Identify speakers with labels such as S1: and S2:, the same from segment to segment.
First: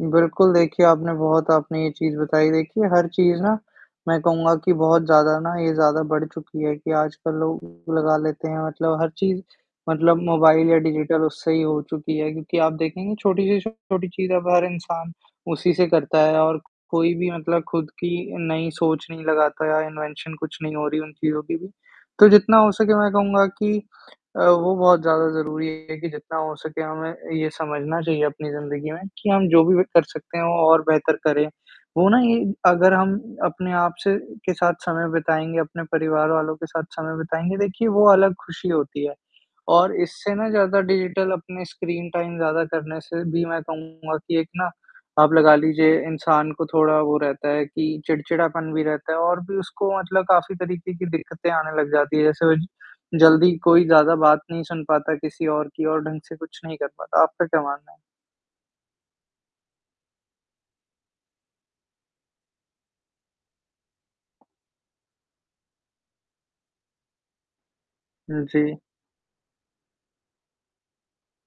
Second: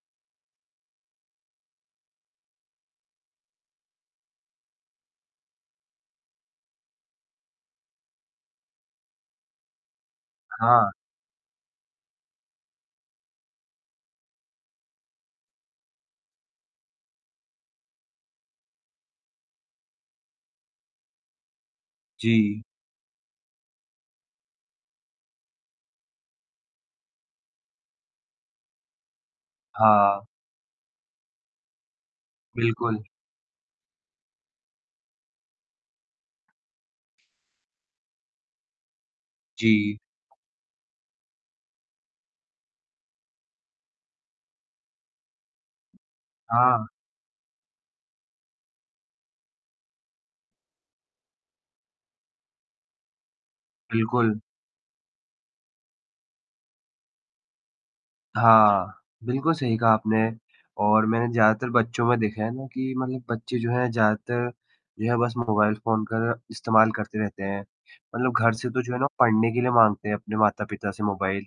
S1: बिल्कुल, देखिए आपने बहुत आपने ये चीज़ बताई, देखिए हर चीज़ ना मैं कहूँगा कि बहुत ज़्यादा ना ये ज़्यादा बढ़ चुकी है कि आजकल लोग लगा लेते हैं, मतलब हर चीज़ मतलब मोबाइल या
S2: हाँ।
S1: डिजिटल उससे ही हो चुकी है क्योंकि आप देखेंगे छोटी से छोटी चीज़ अब हर इंसान उसी से करता है और कोई भी मतलब खुद की नई सोच नहीं लगाता है या इन्वेंशन कुछ नहीं हो रही है उन चीज़ों की भी, तो जितना
S2: जी।
S1: हो सके मैं कहूँगा कि अ, वो बहुत ज़्यादा ज़रूरी है कि जितना हो सके हमें ये समझना चाहिए अपनी ज़िंदगी में कि हम जो भी कर
S2: हाँ।
S1: सकते हैं वो और बेहतर करें, वो ना ये अगर
S2: बिल्कुल।
S1: हम अपने आप से के साथ समय बिताएँगे, अपने परिवार वालों के साथ समय बिताएँगे, देखिए वो अलग ख़ुशी होती है और
S2: जी।
S1: इससे ना ज़्यादा डिजिटल अपनी स्क्रीन टाइम ज़्यादा करने से भी मैं कहूँगा कि एक ना आप लगा लीजिए इंसान को
S2: हाँ।
S1: थोड़ा वो रहता है कि चिड़चिड़ापन भी रहता है और भी उसको मतलब काफ़ी तरीके की दिक्कतें आने लग जाती हैं, जैसे वह ज जल्दी कोई ज़्यादा बात
S2: बिल्कुल।
S1: नहीं सुन पाता किसी और की और ढंग से कुछ नहीं कर पाता। आपका क्या मानना है?
S2: हाँ, बिल्कुल सही कहा आपने और मैंने ज़्यादातर बच्चों में देखा है ना कि मतलब बच्चे जो हैं ज़्यादातर जो है बस मोबाइल फ़ोन का इस्तेमाल करते रहते हैं, मतलब
S1: हूँ,
S2: घर से
S1: जी।
S2: तो जो है ना पढ़ने के लिए माँगते हैं अपने माता-पिता से मोबाइल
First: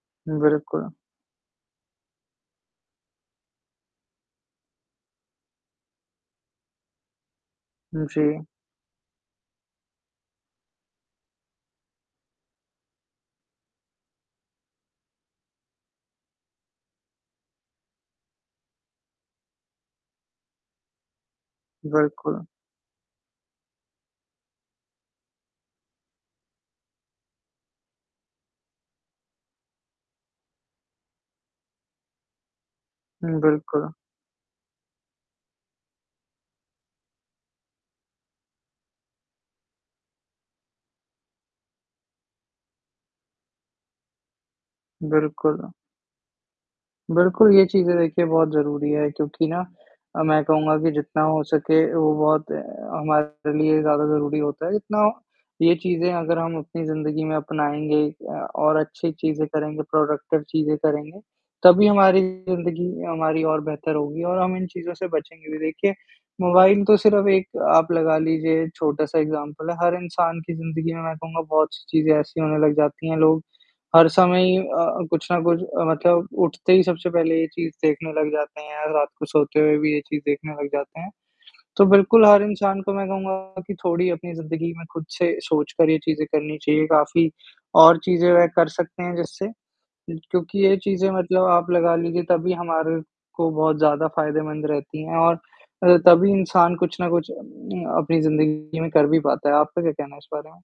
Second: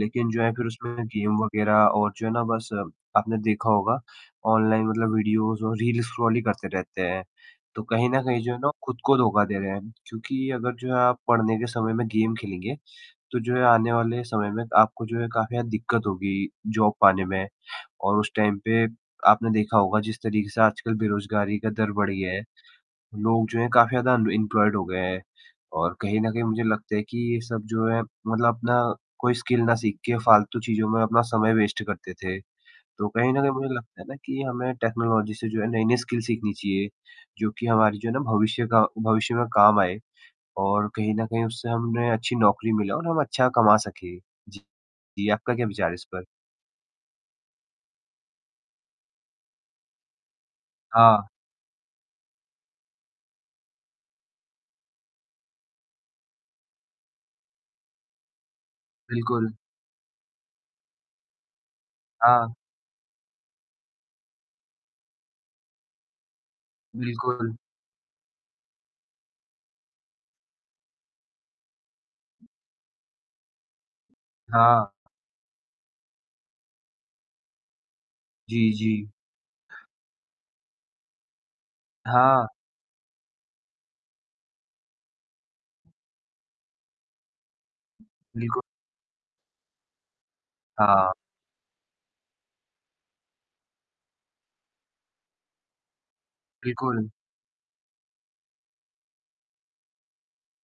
S2: लेकिन जो है फ़िर
S1: बिल्कुल।
S2: उसमें गेम वगैरह और जो है ना बस आपने देखा होगा ऑनलाइन मतलब वीडियोज़ और रील्स स्क्रॉल ही करते रहते हैं, तो
S1: हुँ,
S2: कहीं न कहीं
S1: जी।
S2: जो है ना वो खुद को धोखा दे रहे हैं क्योंकि अगर जो है आप पढ़ने के समय में गेम खेलेंगे तो जो है आने वाले समय में आपको जो है काफ़ी ना दिक्कत होगी जॉब पाने में और उस टाइम पे आपने देखा होगा जिस तरीके से आजकल बेरोज़गारी का दर बढ़ गया है,
S1: बिल्कुल।
S2: लोग जो हैं काफ़ी ज़्यादा अनएम्प्लॉयड हो गए हैं, और कहीं न कहीं मुझे लगता है कि ये सब जो है मतलब अपना कोई स्किल ना सीख के फ़ालतू चीज़ों में अपना समय वेस्ट करते थे, तो कहीं
S1: हुँ,
S2: न कहीं मुझे
S1: बिल्कुल।
S2: लगता है ना कि हमें टेक्नोलॉजी से जो है नए-नए स्किल सीखनी चाहिए, जो कि हमारी जो है ना भविष्य का भविष्य में काम आए और कहीं न कहीं उससे हमने अच्छी नौकरी मिले और हम अच्छा कमा सके। जी। जी, आपका क्या
S1: बिल्कुल।
S2: विचार है इस पर?
S1: बिल्कुल, ये चीज़ें देखिए बहुत ज़रूरी हैं क्योंकि ना अ, मैं कहूँगा कि जितना
S2: हाँ।
S1: हो सके वो बहुत हमारे लिए ज़्यादा ज़रूरी होता है, इतना ये चीज़ें अगर हम अपनी ज़िंदगी में अपनाएँगे अ, और अच्छी चीज़ें
S2: बिल्कुल।
S1: करेंगे, प्रोडक्टिव चीज़ें करेंगे, तभी हमारी
S2: हाँ।
S1: ज़िंदगी हमारी और बेहतर होगी और हम इन चीज़ों से बचेंगे भी। देखिए मोबाइल तो सिर्फ़ एक
S2: बिल्कुल।
S1: आप लगा लीजिए छोटा-सा एक्ज़ाम्पल है, हर इंसान की ज़िंदगी में मैं कहूँगा बहुत सी चीज़ें ऐसी होने लग जाती हैं, लोग हर समय ही अ
S2: हाँ।
S1: अ, कुछ ना कुछ मतलब अ, उठते ही सबसे पहले ये चीज़ देखने लग जाते हैं
S2: जी,
S1: या रात
S2: जी।
S1: को सोते हुए भी ये चीज़ देखने लग जाते हैं, तो बिल्कुल हर
S2: हाँ।
S1: इंसान को मैं कहूँगा कि थोड़ी अपनी ज़िंदगी में खुद से सोचकर ये चीज़ें करनी चाहिए, काफ़ी और चीज़ें वह
S2: बिल्कुल।
S1: कर सकते हैं जिससे क्योंकि ये चीज़ें
S2: हाँ।
S1: मतलब आप लगा लीजिए तभी हमारे को बहुत ज़्यादा फ़ायदेमंद रहती हैं और अ, तभी इंसान कुछ
S2: बिल्कुल।
S1: ना कुछ अ, अपनी ज़िंदगी में कर भी पाता है। आपका क्या कहना है इस बारे में?